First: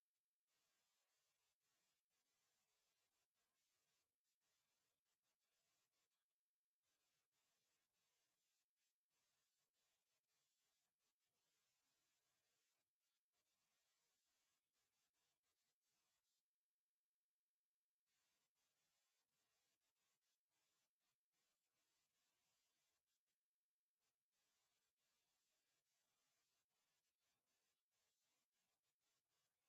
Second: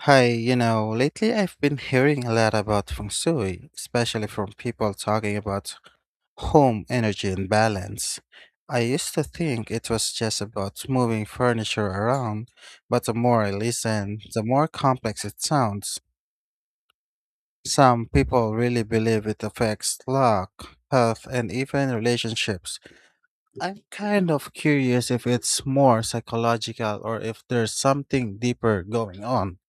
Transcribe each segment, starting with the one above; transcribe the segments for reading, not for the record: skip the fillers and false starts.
Lately I've been hearing a lot about feng shui, especially from people talking about home energy and balance. I used to think it was just about moving furniture around, but the more I listen, the more complex it sounds. Some people really believe it affects luck, health, and even relationships. I'm kind of curious if it's more psychological or if there's something deeper going on.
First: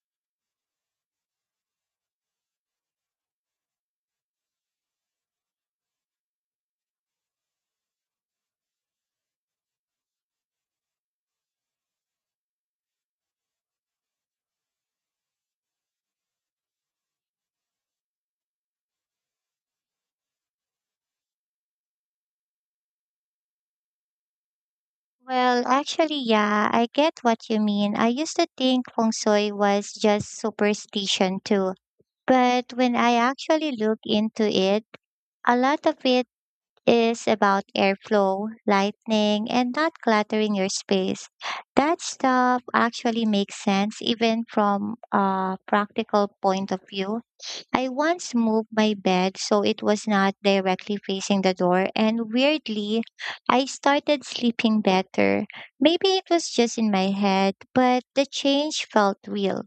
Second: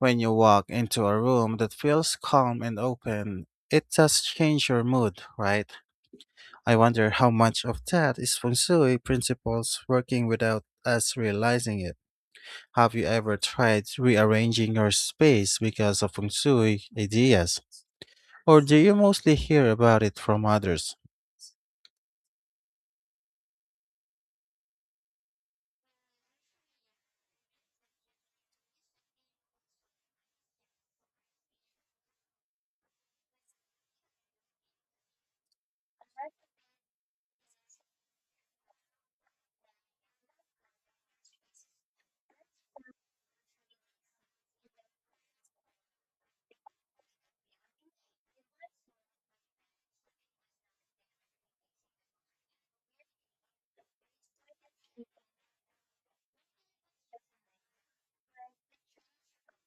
When you walk into a room that feels calm and open, it does change your mood, right? I wonder how much of that is feng shui principles working without us realizing it. Have you ever tried rearranging your space because of feng shui ideas? Or do you mostly hear about it from others? Yeah, I get what you mean. I used to think feng shui was just superstition too. But when I actually look into it, a lot of it is about airflow, lighting, and not cluttering your space. That stuff actually makes sense even from a practical point of view. I once moved my bed so it was not directly facing the door, and weirdly, I started sleeping better. Maybe it was just in my head, but the change felt real.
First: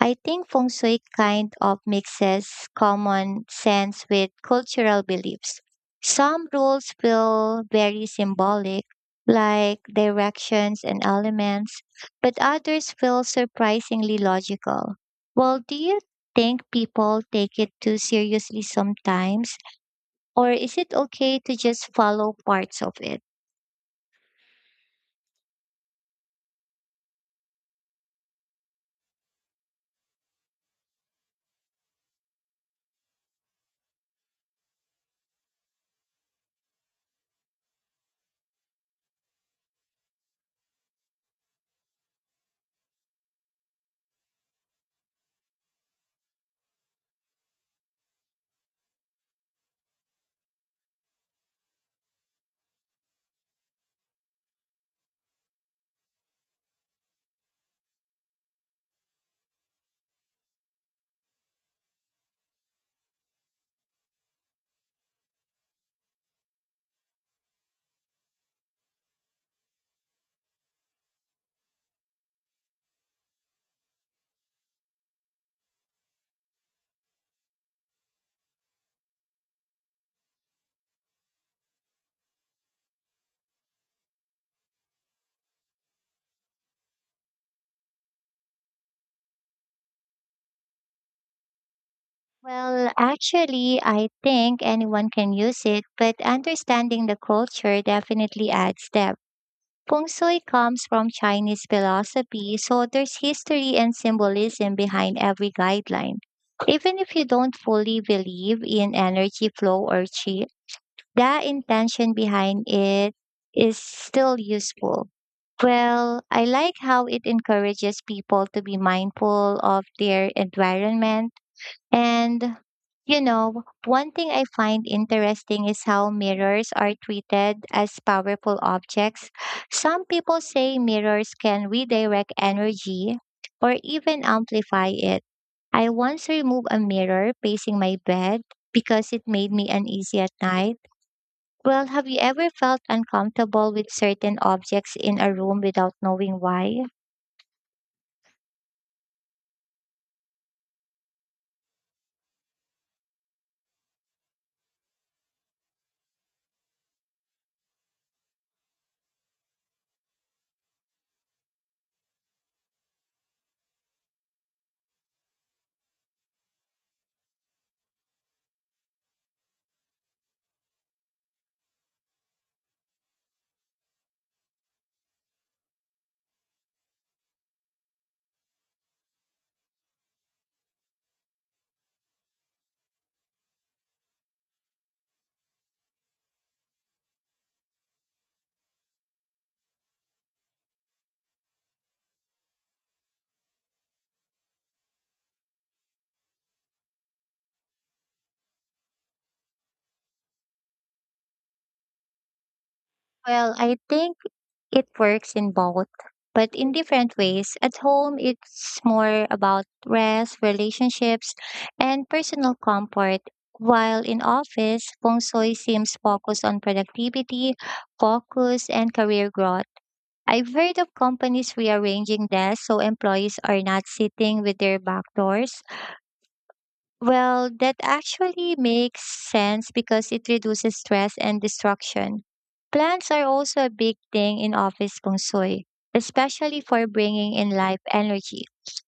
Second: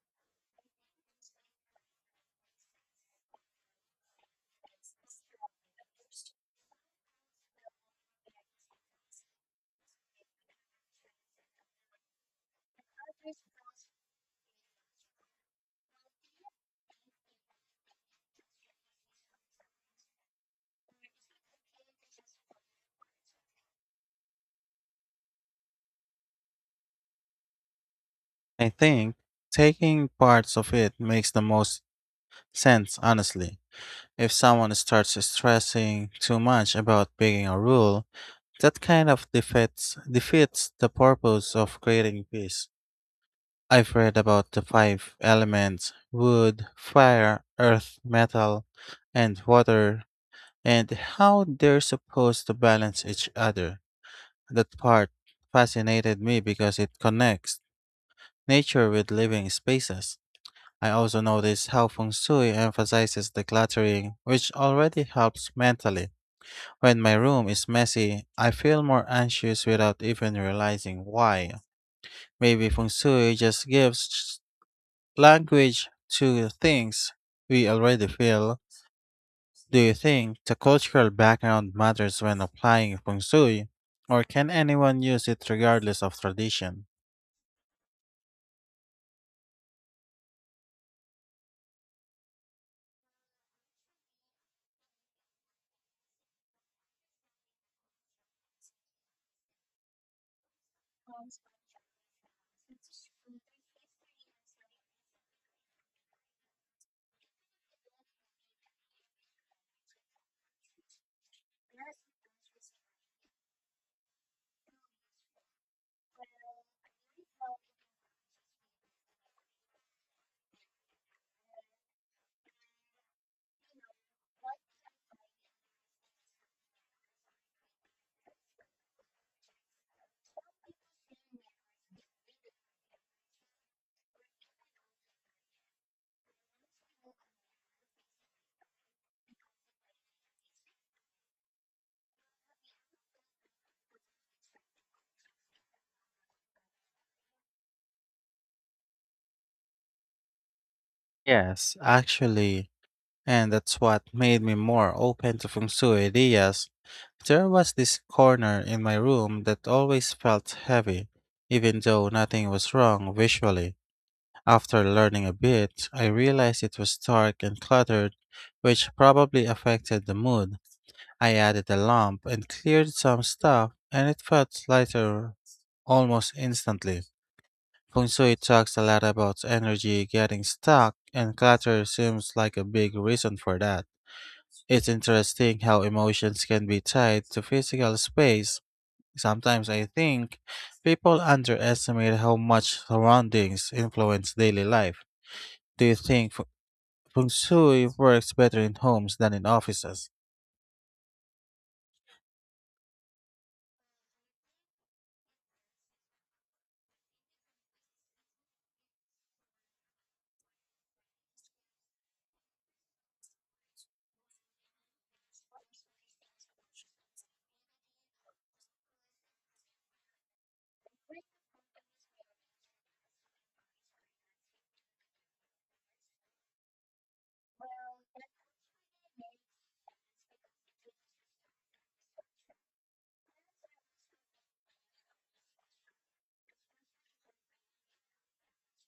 I think feng shui kind of mixes common sense with cultural beliefs. Some rules feel very symbolic, like directions and elements, but others feel surprisingly logical. Well, do you think people take it too seriously sometimes? Or is it okay to just follow parts of it? I think taking parts of it makes the most sense, honestly. If someone starts stressing too much about breaking a rule, that kind of defeats the purpose of creating peace. I've read about the five elements: wood, fire, earth, metal, and water, and how they're supposed to balance each other. That part fascinated me because it connects nature with living spaces. I also noticed how feng shui emphasizes decluttering, which already helps mentally. When my room is messy, I feel more anxious without even realizing why. Maybe feng shui just gives language to things we already feel. Do you think the cultural background matters when applying feng shui, or can anyone use it regardless of tradition? I think anyone can use it, but understanding the culture definitely adds depth. Feng Shui comes from Chinese philosophy, so there's history and symbolism behind every guideline. Even if you don't fully believe in energy flow or qi, the intention behind it is still useful. Well, I like how it encourages people to be mindful of their environment. And, you know, one thing I find interesting is how mirrors are treated as powerful objects. Some people say mirrors can redirect energy or even amplify it. I once removed a mirror facing my bed because it made me uneasy at night. Well, have you ever felt uncomfortable with certain objects in a room without knowing why? Yes, actually, and that's what made me more open to feng shui ideas. There was this corner in my room that always felt heavy, even though nothing was wrong visually. After learning a bit, I realized it was dark and cluttered, which probably affected the mood. I added a lamp and cleared some stuff, and it felt lighter almost instantly. Feng shui talks a lot about energy getting stuck, and clutter seems like a big reason for that. It's interesting how emotions can be tied to physical space. Sometimes I think people underestimate how much surroundings influence daily life. Do you think feng shui works better in homes than in offices? Well, I think it works in both, but in different ways. At home, it's more about rest, relationships, and personal comfort. While in office, feng shui seems focused on productivity, focus, and career growth. I've heard of companies rearranging desks so employees are not sitting with their back doors. Well, that actually makes sense because it reduces stress and distraction. Plants are also a big thing in office feng shui, especially for bringing in life energy.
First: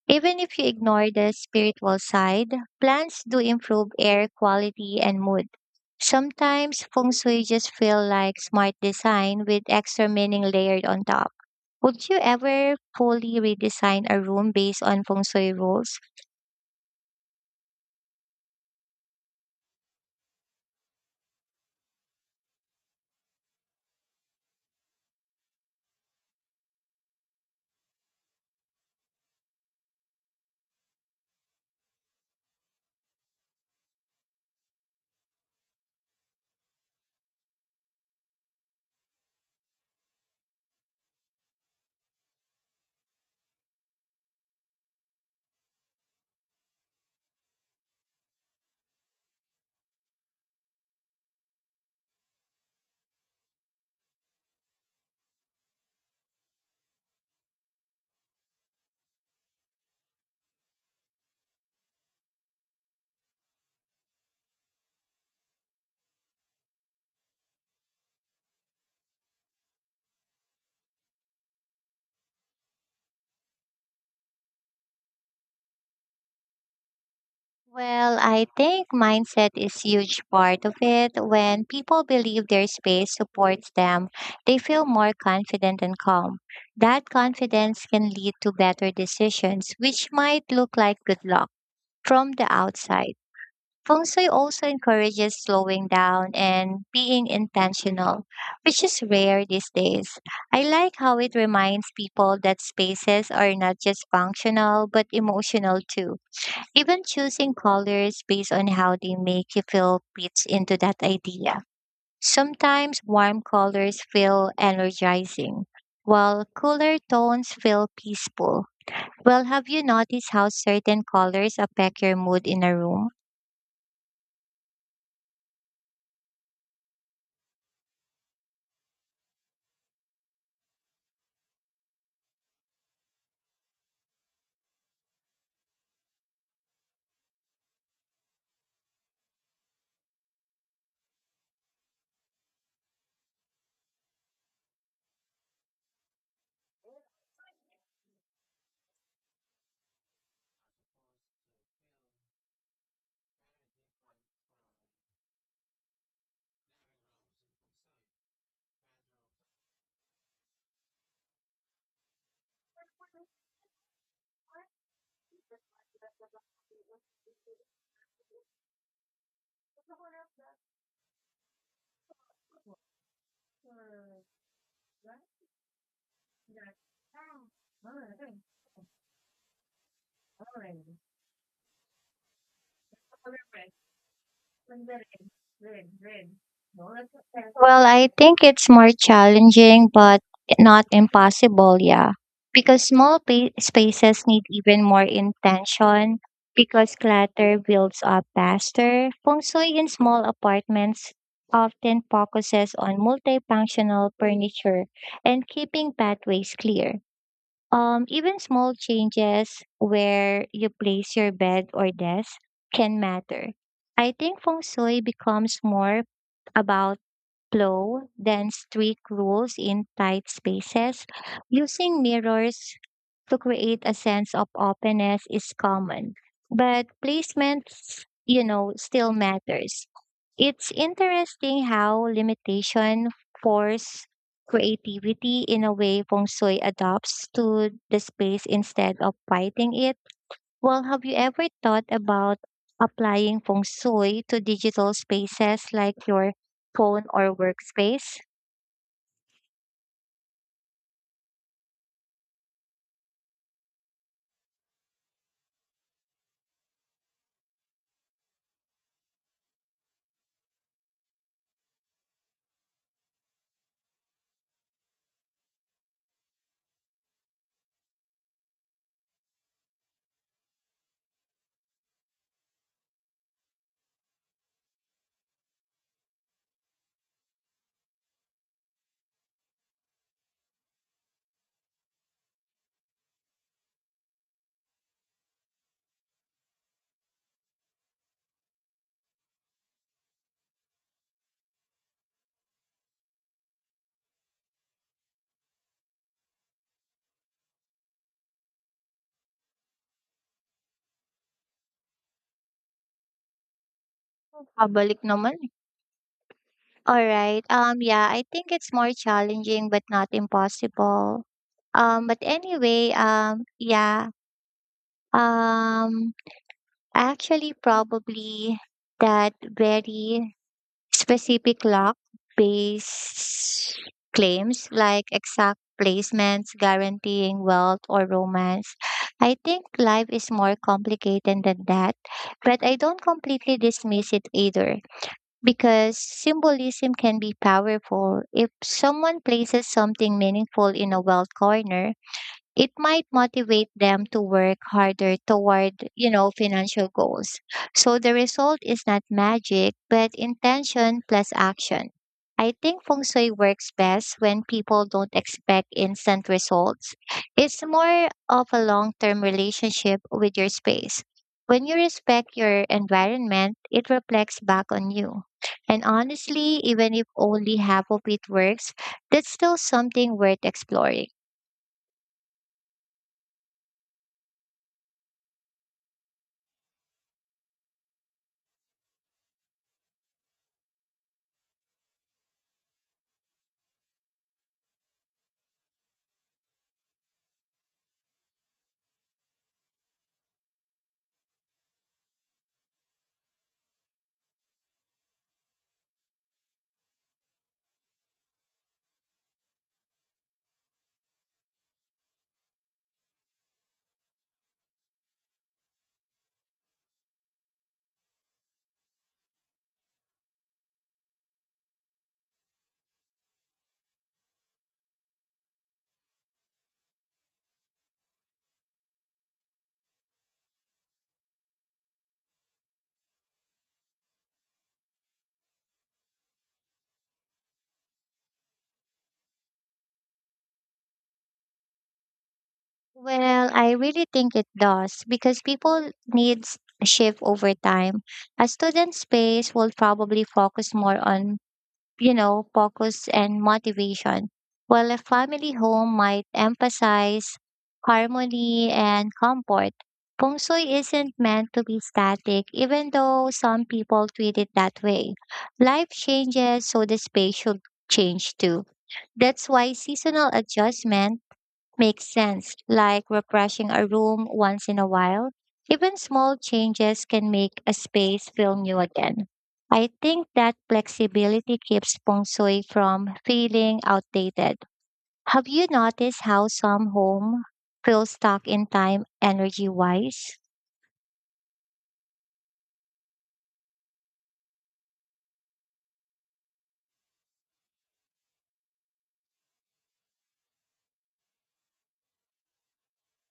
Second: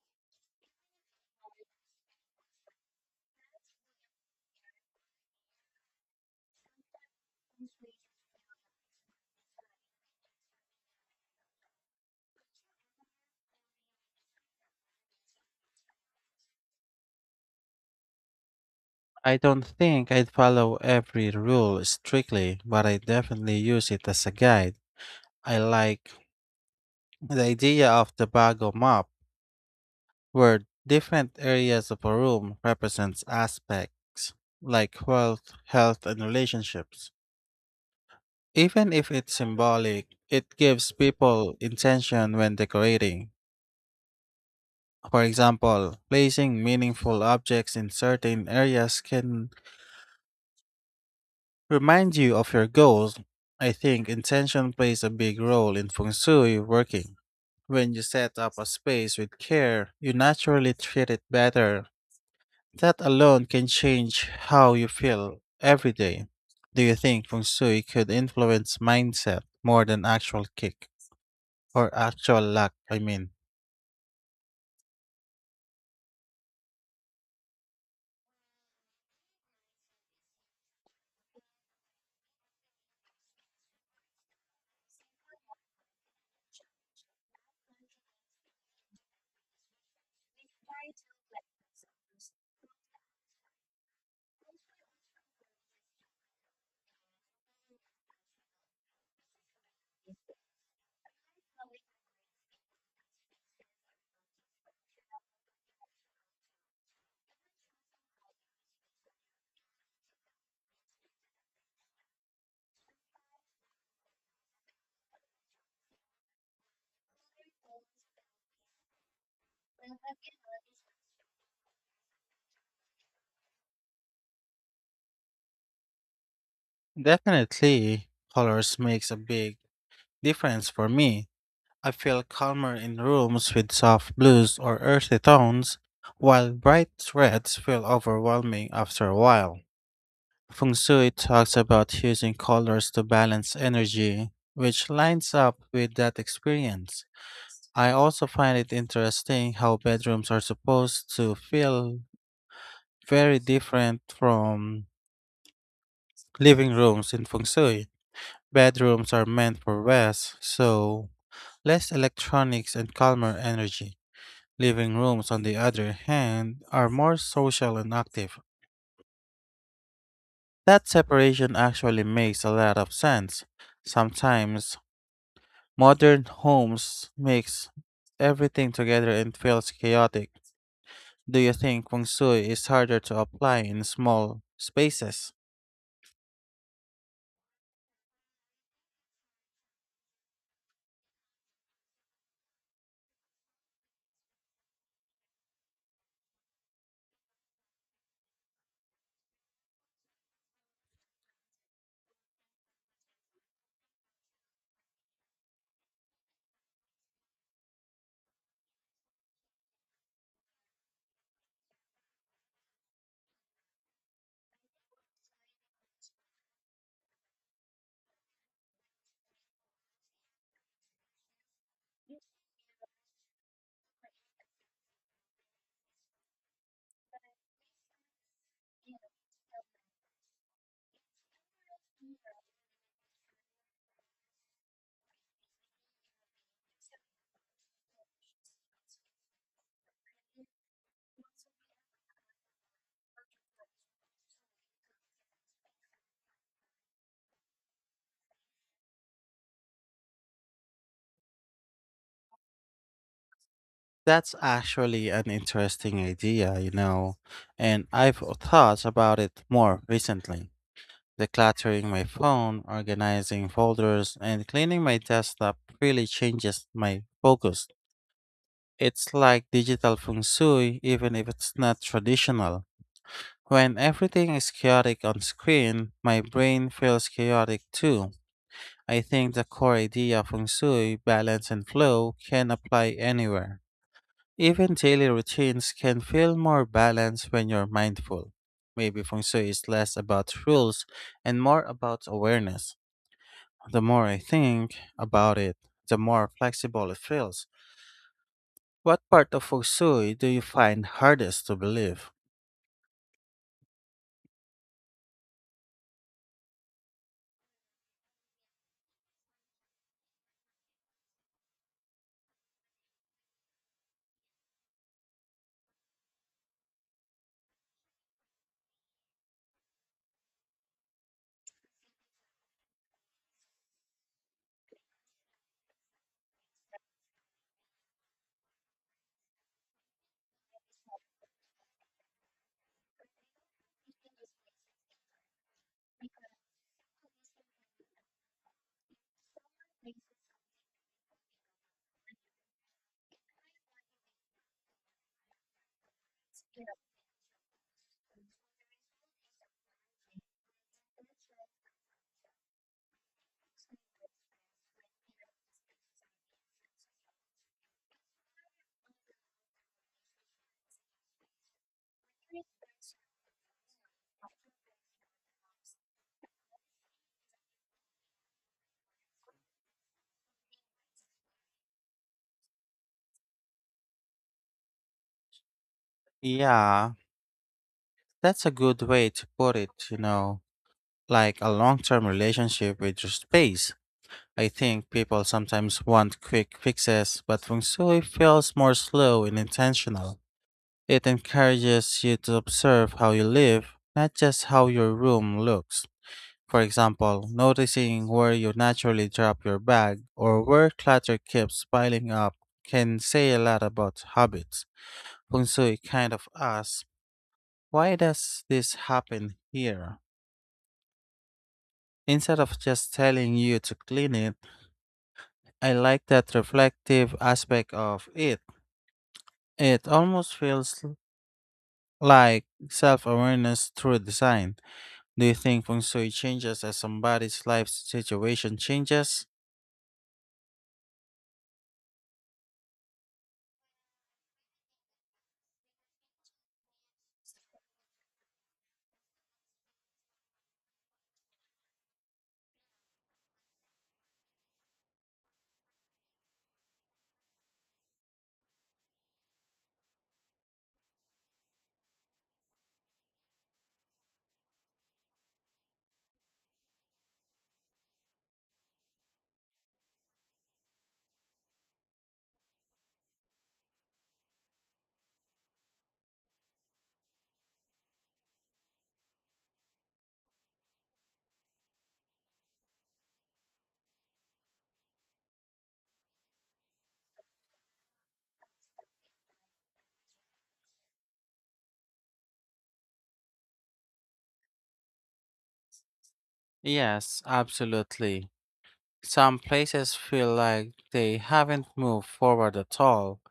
Even if you ignore the spiritual side, plants do improve air quality and mood. Sometimes feng shui just feel like smart design with extra meaning layered on top. Would you ever fully redesign a room based on feng shui rules? I don't think I'd follow every rule strictly, but I definitely use it as a guide. I like the idea of the Bago map, where different areas of a room represents aspects like wealth, health, and relationships. Even if it's symbolic, it gives people intention when decorating. For example, placing meaningful objects in certain areas can remind you of your goals. I think intention plays a big role in feng shui working. When you set up a space with care, you naturally treat it better. That alone can change how you feel every day. Do you think feng shui could influence mindset more than actual kick or actual luck? Well, I think mindset is huge part of it. When people believe their space supports them, they feel more confident and calm. That confidence can lead to better decisions, which might look like good luck from the outside. Feng Shui also encourages slowing down and being intentional, which is rare these days. I like how it reminds people that spaces are not just functional but emotional too, even choosing colors based on how they make you feel fits into that idea. Sometimes warm colors feel energizing, while cooler tones feel peaceful. Well, have you noticed how certain colors affect your mood in a room? Definitely colors makes a big difference for me. I feel calmer in rooms with soft blues or earthy tones, while bright reds feel overwhelming after a while. Feng shui talks about using colors to balance energy, which lines up with that experience. I also find it interesting how bedrooms are supposed to feel very different from living rooms in feng shui. Bedrooms are meant for rest, so less electronics and calmer energy. Living rooms, on the other hand, are more social and active. That separation actually makes a lot of sense. Sometimes modern homes mix everything together and feels chaotic. Do you think feng shui is harder to apply in small spaces? Well, I think it's more challenging, but not impossible, yeah. Because spaces need even more intention, because clutter builds up faster. Feng Shui in small apartments often focuses on multifunctional furniture and keeping pathways clear. Even small changes where you place your bed or desk can matter. I think feng shui becomes more about flow than strict rules in tight spaces. Using mirrors to create a sense of openness is common, but placement, you know, still matters. It's interesting how limitation force creativity in a way feng shui adopts to the space instead of fighting it. Well, have you ever thought about applying feng shui to digital spaces like your phone or workspace? That's actually an interesting idea, and I've thought about it more recently. Decluttering my phone, organizing folders, and cleaning my desktop really changes my focus. It's like digital feng shui, even if it's not traditional. When everything is chaotic on screen, my brain feels chaotic too. I think the core idea of feng shui, balance, and flow can apply anywhere. Even daily routines can feel more balanced when you're mindful. Maybe feng shui is less about rules and more about awareness. The more I think about it, the more flexible it feels. What part of feng shui do you find hardest to believe? Pabalik naman eh. Alright. Yeah, I think it's more challenging but not impossible. But anyway, Um, actually, probably that very specific lock based claims like exact placements, guaranteeing wealth or romance. I think life is more complicated than that, but I don't completely dismiss it either, because symbolism can be powerful. If someone places something meaningful in a wealth corner, it might motivate them to work harder toward, you know, financial goals. So the result is not magic but intention plus action. I think feng shui works best when people don't expect instant results. It's more of a long-term relationship with your space. When you respect your environment, it reflects back on you. And honestly, even if only half of it works, that's still something worth exploring. Yeah, that's a good way to put it, like a long term relationship with your space. I think people sometimes want quick fixes, but feng shui feels more slow and intentional. It encourages you to observe how you live, not just how your room looks. For example, noticing where you naturally drop your bag or where clutter keeps piling up can say a lot about habits. Feng shui kind of asks, why does this happen here? Instead of just telling you to clean it, I like that reflective aspect of it. It almost like self awareness through design. Do you think feng shui changes as somebody's life situation changes? Well, I really think it does because people needs a shift over time. A student space will probably focus more on, you know, focus and motivation, while a family home might emphasize harmony and comfort. Feng Shui isn't meant to be static, even though some people treat it that way. Life changes, so the space should change too. That's why seasonal adjustment makes sense, like refreshing a room once in a while. Even small changes can make a space feel new again. I think that flexibility keeps feng shui from feeling outdated. Have you noticed how some home feel stuck in time energy wise? Yes, absolutely. Some places feel like they haven't moved forward at all.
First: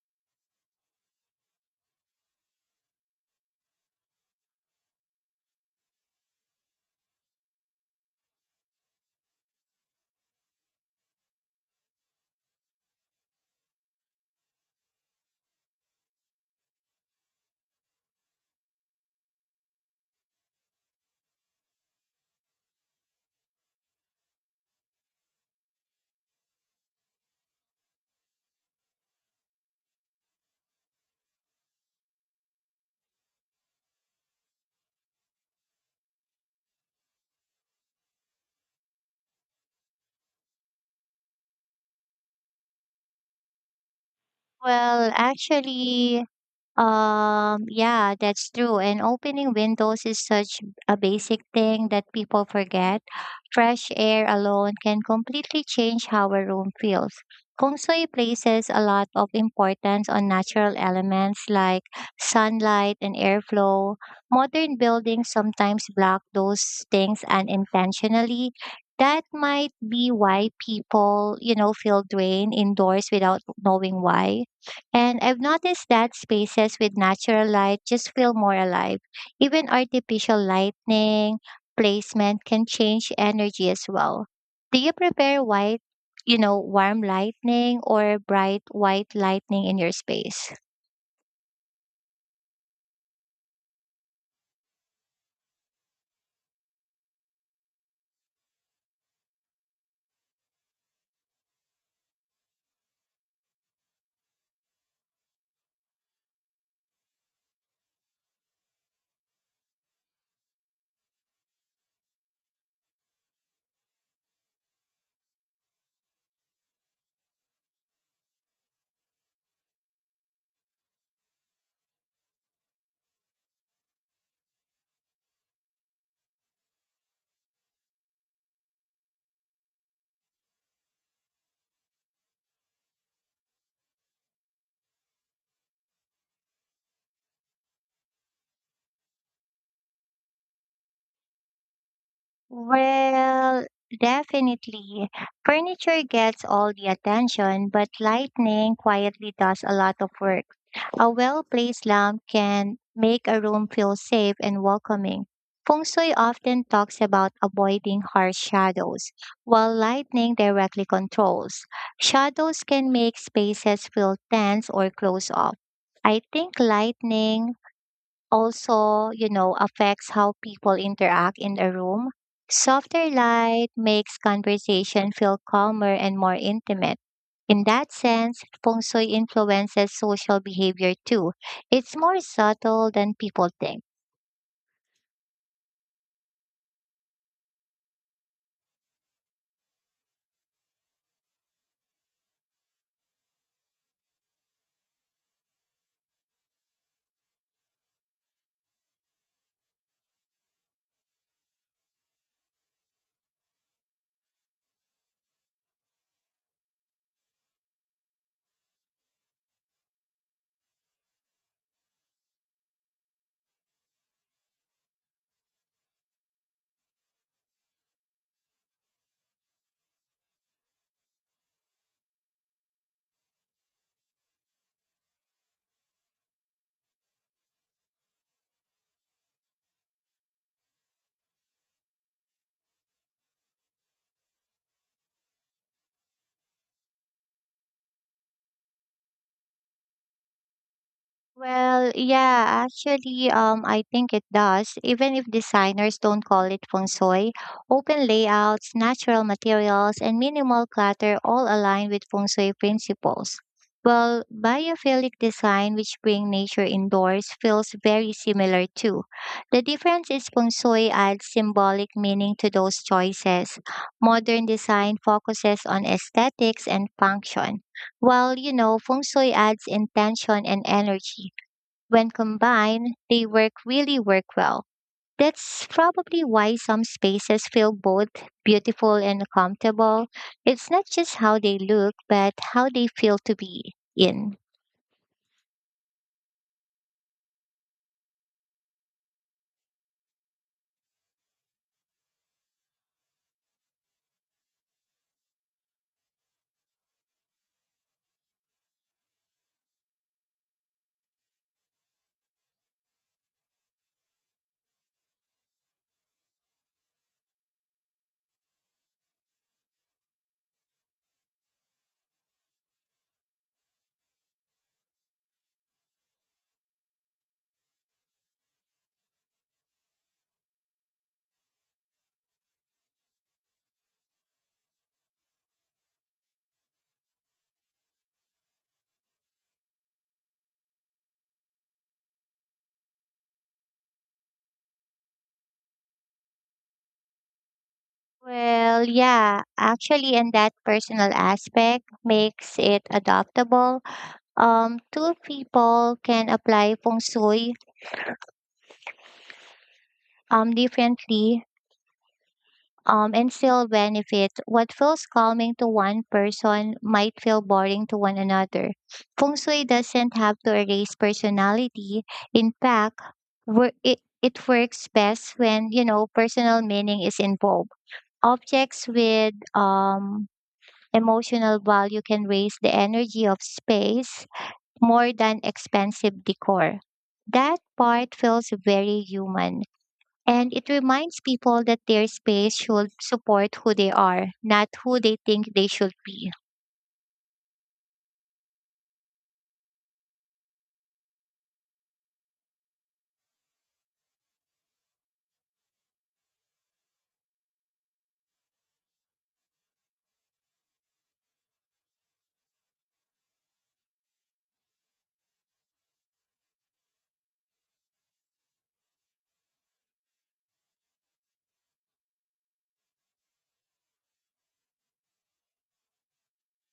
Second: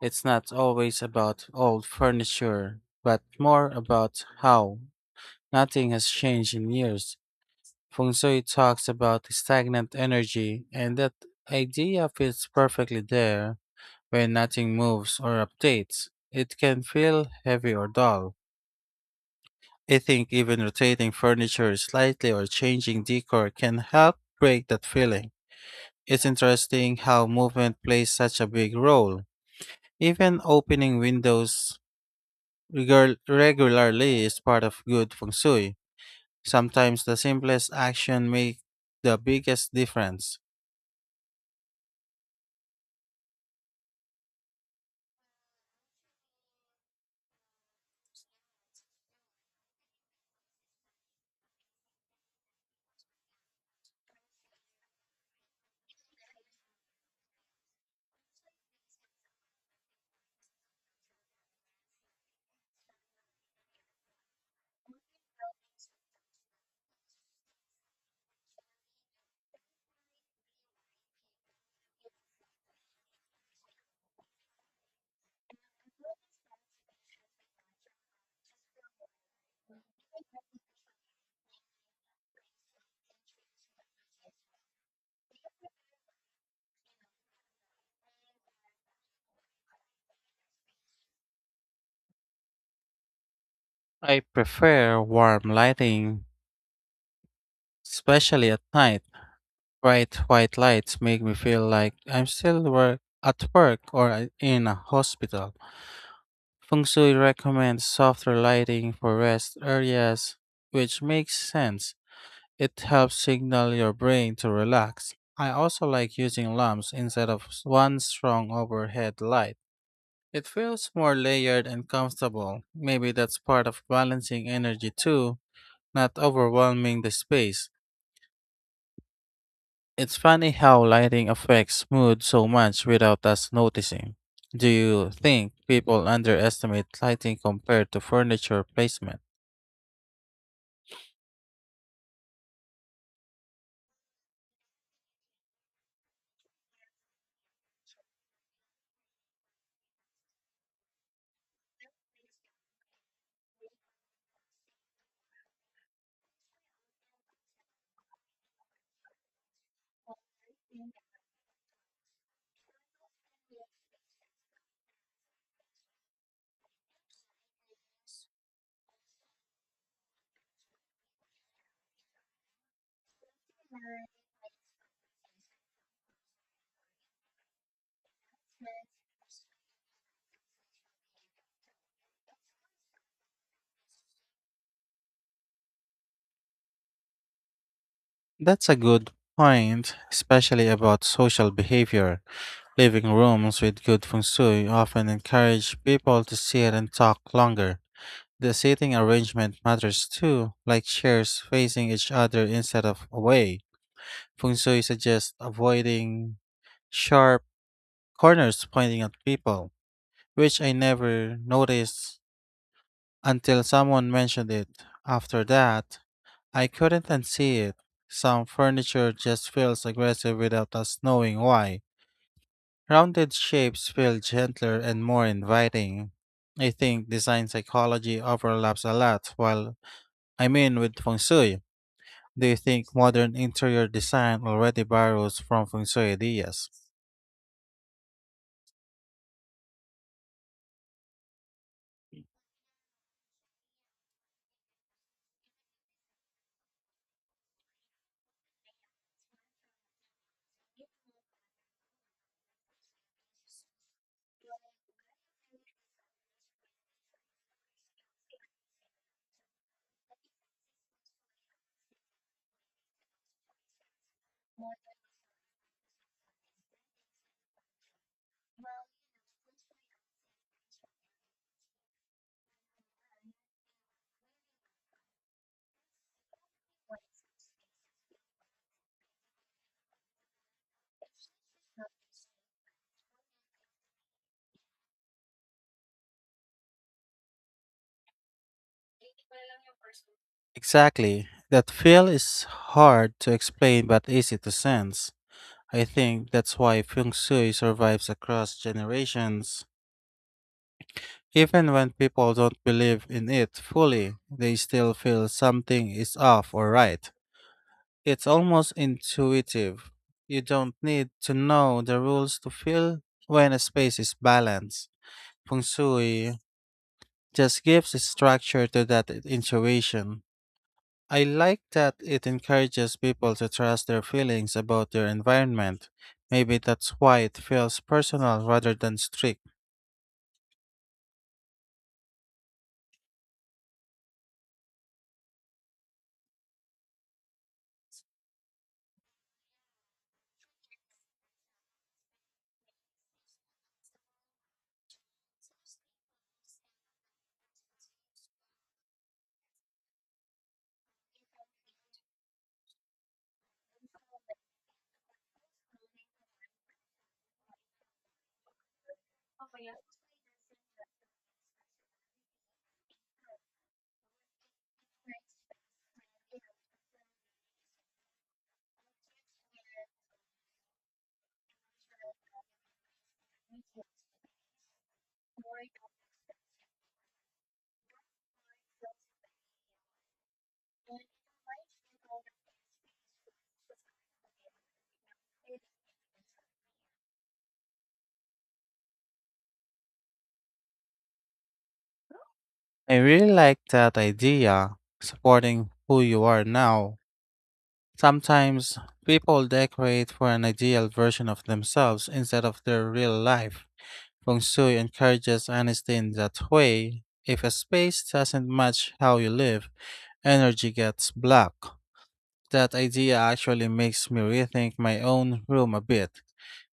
It's not always about old furniture, but more about how nothing has changed in years. Feng shui talks about stagnant energy, and that idea fits perfectly there. When nothing moves or updates, it can feel heavy or dull. I think even rotating furniture slightly or changing decor can help break that feeling. It's interesting how movement plays such a big role. Even opening windows regularly is part of good feng shui. Sometimes the simplest action makes the biggest difference. Well, yeah, that's true. And opening windows is such a basic thing that people forget. Fresh air alone can completely change how a room feels. Feng Shui places a lot of importance on natural elements like sunlight and airflow. Modern buildings sometimes block those things unintentionally. That might be why people, you know, feel drained indoors without knowing why, and I've noticed that spaces with natural light just feel more alive. Even artificial lighting placement can change energy as well. Do you prefer white, you know, warm lightning or bright white lightning in your space? I prefer warm lighting, especially at night. Bright white lights make me feel like I'm still work, in a hospital. Feng shui recommends softer lighting for rest areas, which makes sense. It helps signal your brain to relax. I also like using lamps instead of one strong overhead light. It feels more layered and comfortable. Maybe that's part of balancing energy too, not overwhelming the space. It's funny how lighting affects mood so much without us noticing. Do you think people underestimate lighting compared to furniture placement? Well, definitely. Furniture gets all the attention, but lighting quietly does a lot of work. A well placed lamp can make a room feel safe and welcoming. Feng Shui often talks about avoiding harsh shadows, while lightning directly controls. Shadows can make spaces feel tense or close off. I think lightning also, you know, affects how people interact in a room. Softer light makes conversation feel calmer and more intimate. In that sense, feng shui influences social behavior too. It's more subtle than people think. That's a good point, especially about social behavior. Living rooms with good feng shui often encourage people to sit and talk longer. The seating arrangement matters too, like chairs facing each other instead of away. Feng shui suggests avoiding sharp corners pointing at people, which I never noticed until someone mentioned it. After that, I couldn't unsee it. Some furniture just feels aggressive without us knowing why. Rounded shapes feel gentler and more inviting. I think design psychology overlaps a lot while I mean with feng shui. Do you think modern interior design already borrows from feng shui ideas? Well, I think it does. Even if designers don't call it feng shui, open layouts, natural materials, and minimal clutter all align with feng shui principles. Well, biophilic design, which bring nature indoors, feels very similar too. The difference is feng shui adds symbolic meaning to those choices. Modern design focuses on aesthetics and function, while, you know, feng shui adds intention and energy. When combined, they work really work well. That's probably why some spaces feel both beautiful and comfortable. It's not just how they look, but how they feel to be in. Exactly. That feel is hard to explain but easy to sense. I think that's why feng shui survives across generations. Even when people don't believe in it fully, they still feel something is off or right. It's almost intuitive. You don't need to know the rules to feel when a space is balanced. Feng shui just gives structure to that intuition. I like that it encourages people to trust their feelings about their environment. Maybe that's why it feels personal rather than strict. Well, and that personal aspect makes it adaptable. Two people can apply feng shui differently and still benefit. What feels calming to one person might feel boring to one another. Feng Shui doesn't have to erase personality. In fact, it works best when, you know, personal meaning is involved. Objects with emotional value can raise the energy of space more than expensive decor. That part feels very human. And it reminds people that their space should support who they are, not who they think they should be. I really like that idea, supporting who you are now. Sometimes people decorate for an ideal version of themselves instead of their real life. Feng shui encourages honesty in that way. If a space doesn't match how you live, energy gets blocked. That idea actually makes me rethink my own room a bit.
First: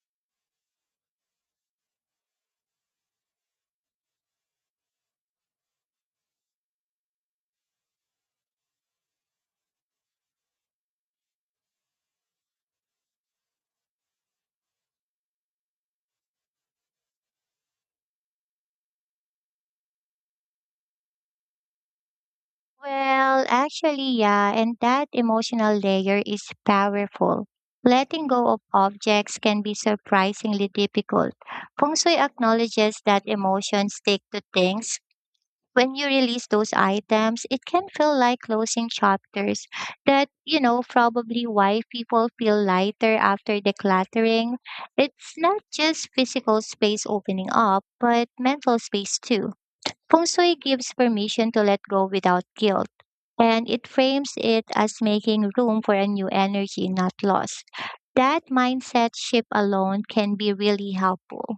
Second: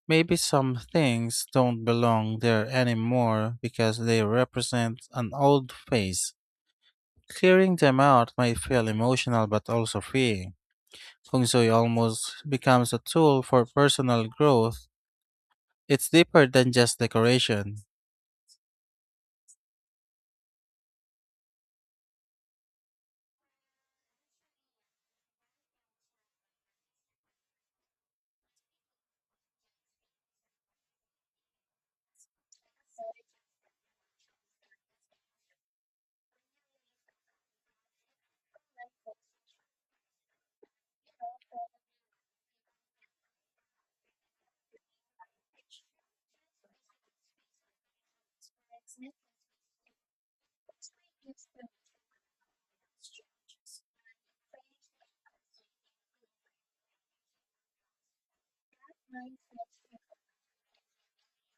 Maybe some things don't belong there anymore because they represent an old phase. Clearing them out might feel emotional but also freeing. Feng shui almost becomes a tool for personal growth. It's deeper than just decoration. Yeah, and that emotional layer is powerful. Letting go of objects can be surprisingly difficult. Feng Shui acknowledges that emotions stick to things. When you release those items, it can feel like closing chapters. That, you know, probably why people feel lighter after decluttering. It's not just physical space opening up, but mental space too. Feng Shui gives permission to let go without guilt. And it frames it as making room for a new energy, not lost. That mindset shift alone can be really helpful.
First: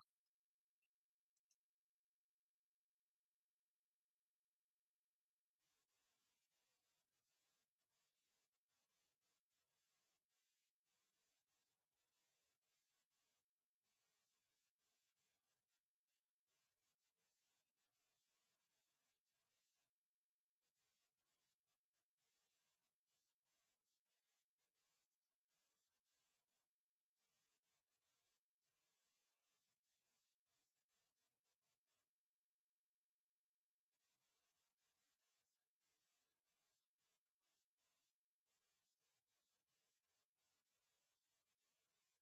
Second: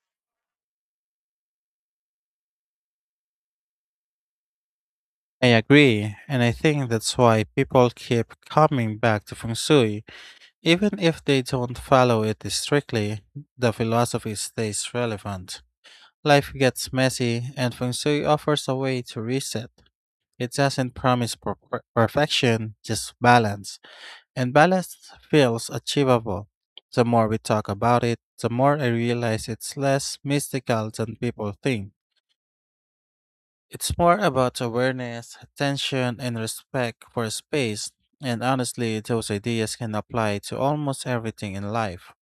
I agree, and I think that's why people keep coming back to feng shui. Even if they don't follow it strictly, the philosophy stays relevant. Life gets messy, and feng shui offers a way to reset. It doesn't promise perfection, just balance. And balance feels achievable. The more we talk about it, the more I realize it's less mystical than people think. It's more about awareness, attention, and respect for space, and honestly, those ideas can apply to almost everything in life.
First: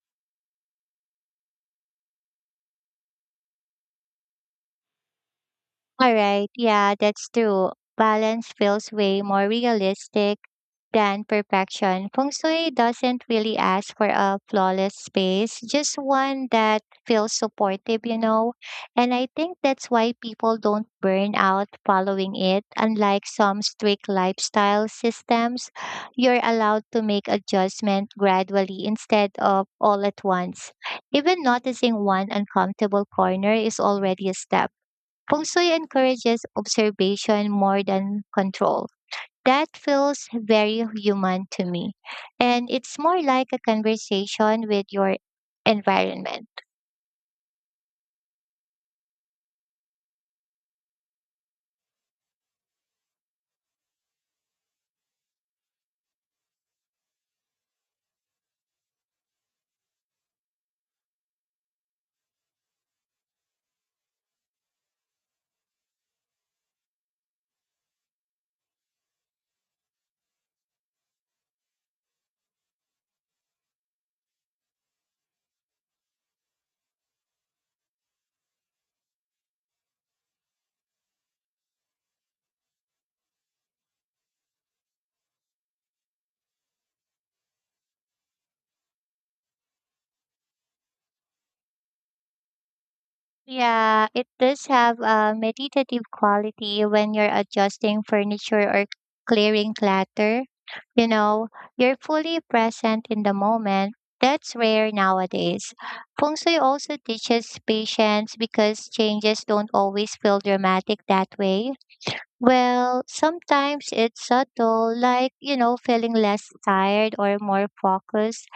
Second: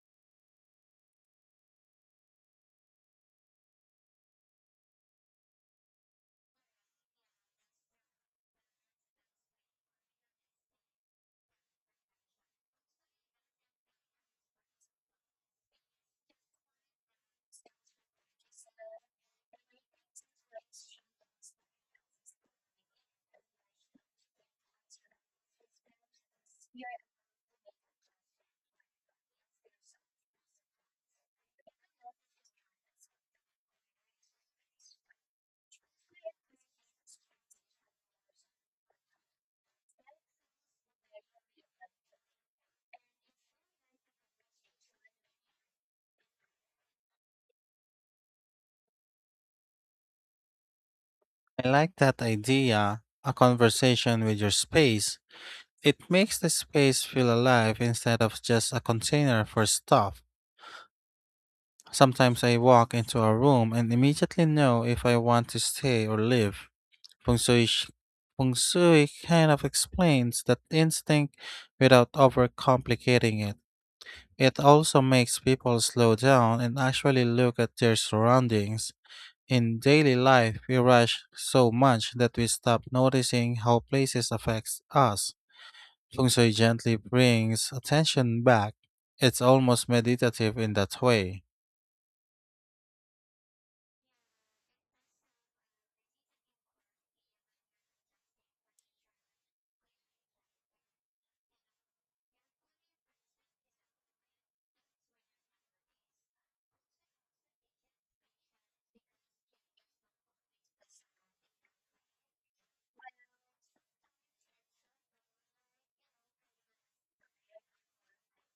All right, yeah, that's true. Balance feels way more realistic than perfection. Feng Shui doesn't really ask for a flawless space, just one that feels supportive, you know. And I think that's why people don't burn out following it. Unlike some strict lifestyle systems, you're allowed to make adjustment gradually instead of all at once. Even noticing one uncomfortable corner is already a step. Feng Shui encourages observation more than control. That feels very human to me. And it's more like a conversation with your environment. I like that idea, a conversation with your space. It makes the space feel alive instead of just a container for stuff. Sometimes I walk into a room and immediately know if I want to stay or leave. Feng Shui, sh- Feng shui kind of explains that instinct without overcomplicating it. It also makes people slow down and actually look at their surroundings. In daily life, we rush so much that we stop noticing how places affects us. Feng shui gently brings attention back. It's almost meditative in that way. Yeah, it does have a meditative quality when you're adjusting furniture or clearing clutter. You know, you're fully present in the moment. That's rare nowadays. Feng Shui also teaches patience because changes don't always feel dramatic that way. Well, sometimes it's subtle, like, you know, feeling less tired or more focused.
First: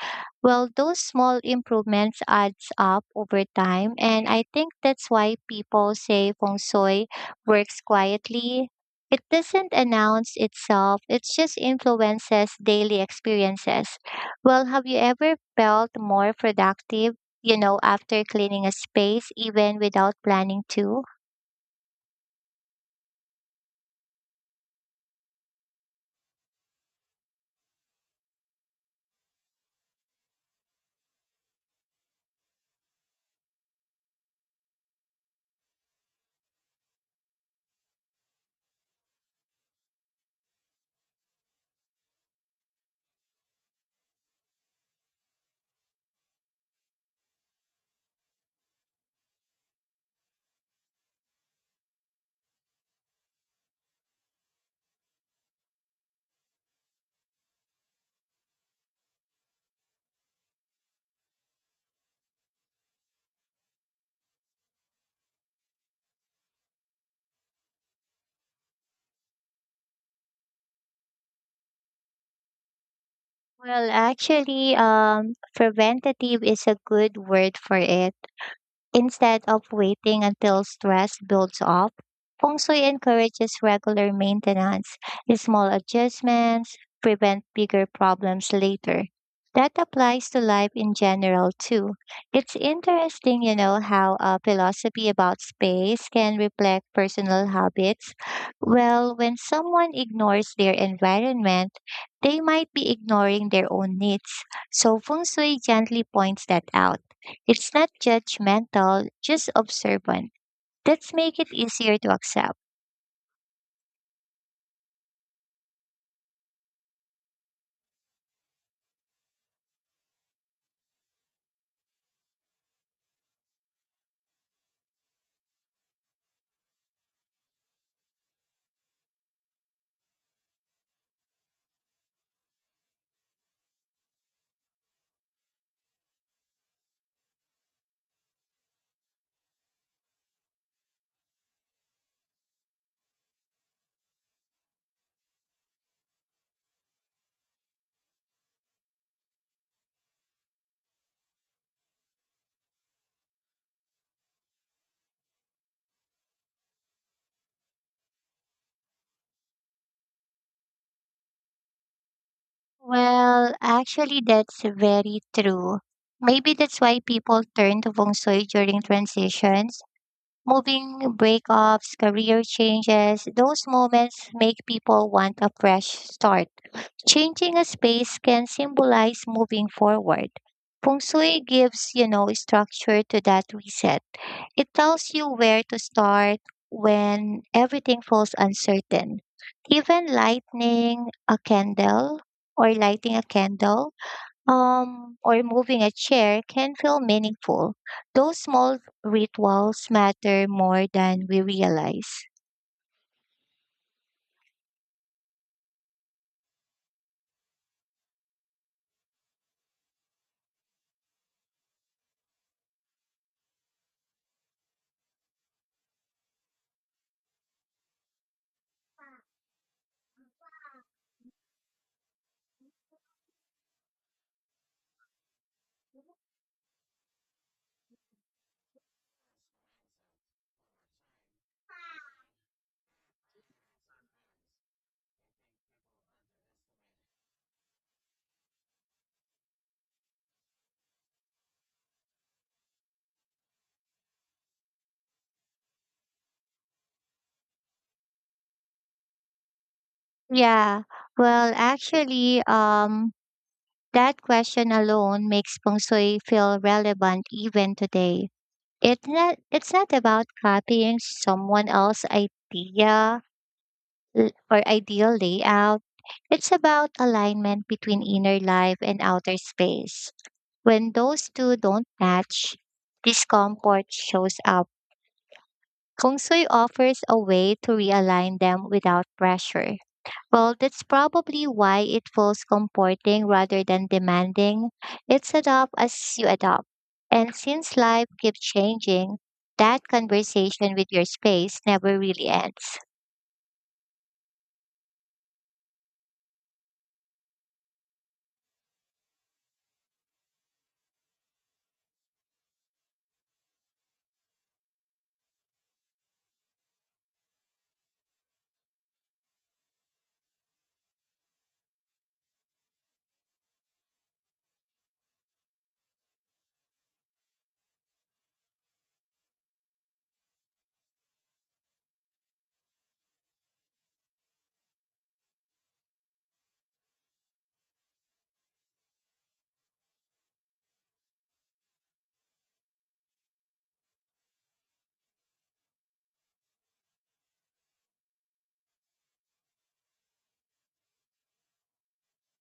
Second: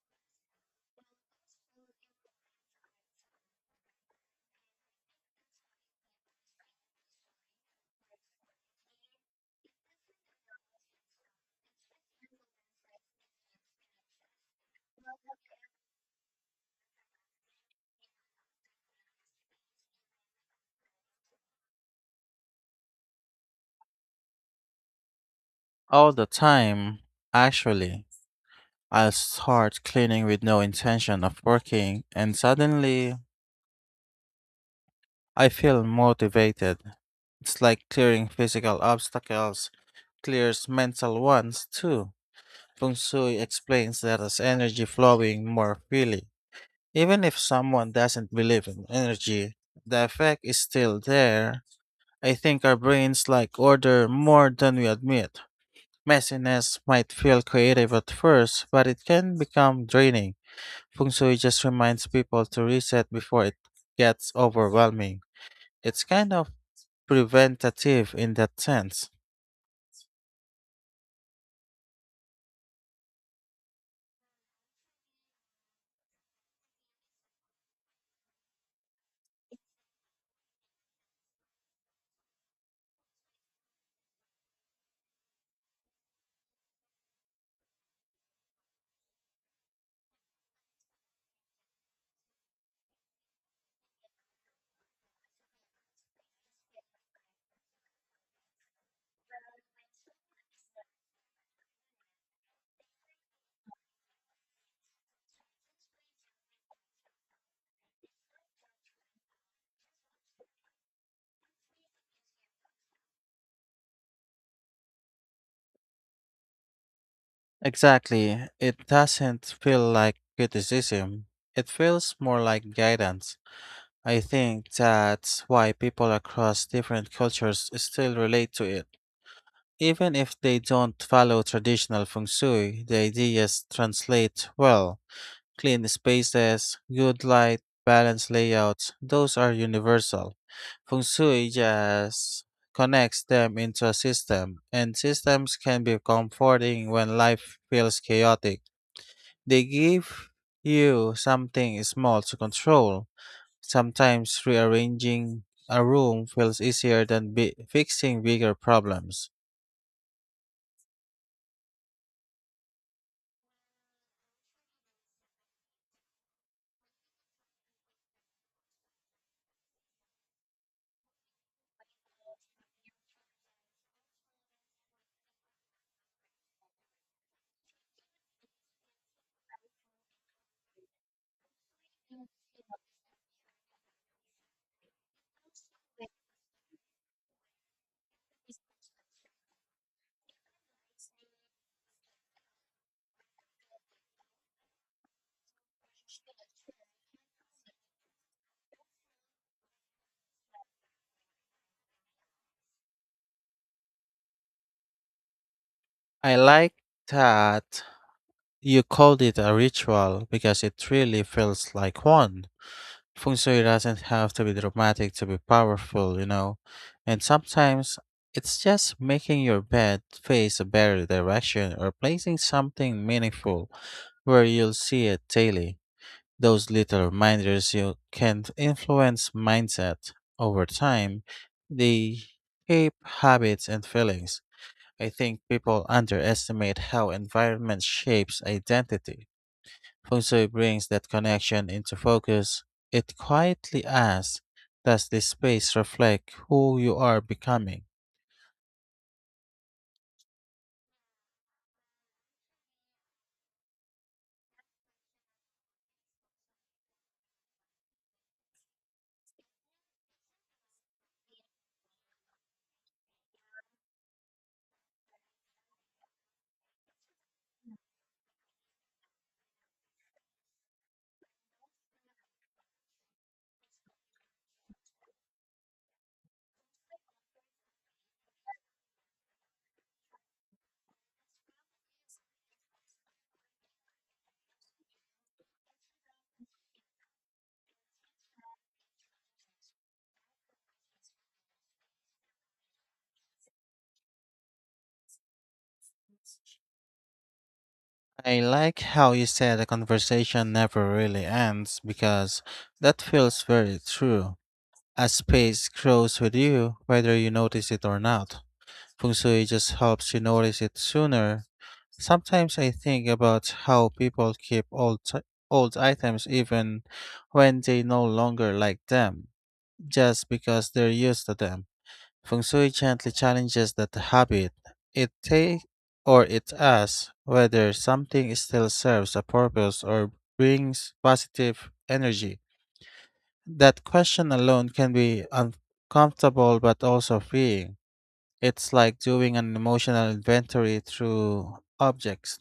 Well, those small improvements adds up over time, and I think that's why people say feng shui works quietly. It doesn't announce itself, it just influences daily experiences. Well, have you ever felt more productive, you know, after cleaning a space even without planning to? All the time, actually. I'll start cleaning with no intention of working, and suddenly I feel motivated. It's like clearing physical obstacles clears mental ones too. Feng shui explains that as energy flowing more freely. Even if someone doesn't believe in energy, the effect is still there. I think our brains like order more than we admit. Messiness might feel creative at first, but it can become draining. Feng shui just reminds people to reset before it gets overwhelming. It's kind of preventative in that sense. Well, preventative is a good word for it. Instead of waiting until stress builds up, feng shui encourages regular maintenance. Small adjustments prevent bigger problems later. That applies to life in general too. It's interesting, you know, how a philosophy about space can reflect personal habits. Well, when someone ignores their environment, they might be ignoring their own needs. So feng shui gently points that out. It's not judgmental, just observant. That's make it easier to accept. Exactly, it doesn't feel like criticism, it feels more like guidance. I think that's why people across different cultures still relate to it. Even if they don't follow traditional feng shui, the ideas translate well. Clean spaces, good light, balanced layouts, those are universal. Feng shui just connects them into a system, and systems can be comforting when life feels chaotic. They give you something small to control. Sometimes rearranging a room feels easier than fixing bigger problems. Well, actually that's very true. Maybe that's why people turn to feng shui during transitions. Moving breakups, career changes, those moments make people want a fresh start. Changing a space can symbolize moving forward. Feng shui gives, you know, structure to that reset. It tells you where to start when everything feels uncertain. Even lighting a candle, or moving a chair can feel meaningful. Those small rituals matter more than we realize. I like that you called it a ritual because it really feels like one. Feng shui doesn't have to be dramatic to be powerful, and sometimes it's just making your bed face a better direction or placing something meaningful where you'll see it daily. Those little reminders you can influence mindset over time. They shape habits and feelings. I think people underestimate how environment shapes identity. Feng shui brings that connection into focus. It quietly asks, does this space reflect who you are becoming? Yeah, well, actually, um, that question alone makes feng shui feel relevant even today. It's not about copying someone else's idea l- or ideal layout. It's about alignment between inner life and outer space. When those two don't match, discomfort shows up. Kung Sui offers a way to realign them without pressure. Well, that's probably why it feels comforting rather than demanding. It's adopt as you adopt. And since life keeps changing, that conversation with your space never really ends. I like how you said the conversation never really ends because that feels very true. As space grows with you, whether you notice it or not, feng shui just helps you notice it sooner. Sometimes I think about how people keep old items even when they no longer like them, just because they're used to them. Feng shui gently challenges that habit. It take or it asks whether something still serves a purpose or brings positive energy. That question alone can be uncomfortable but also freeing. It's like doing an emotional inventory through objects.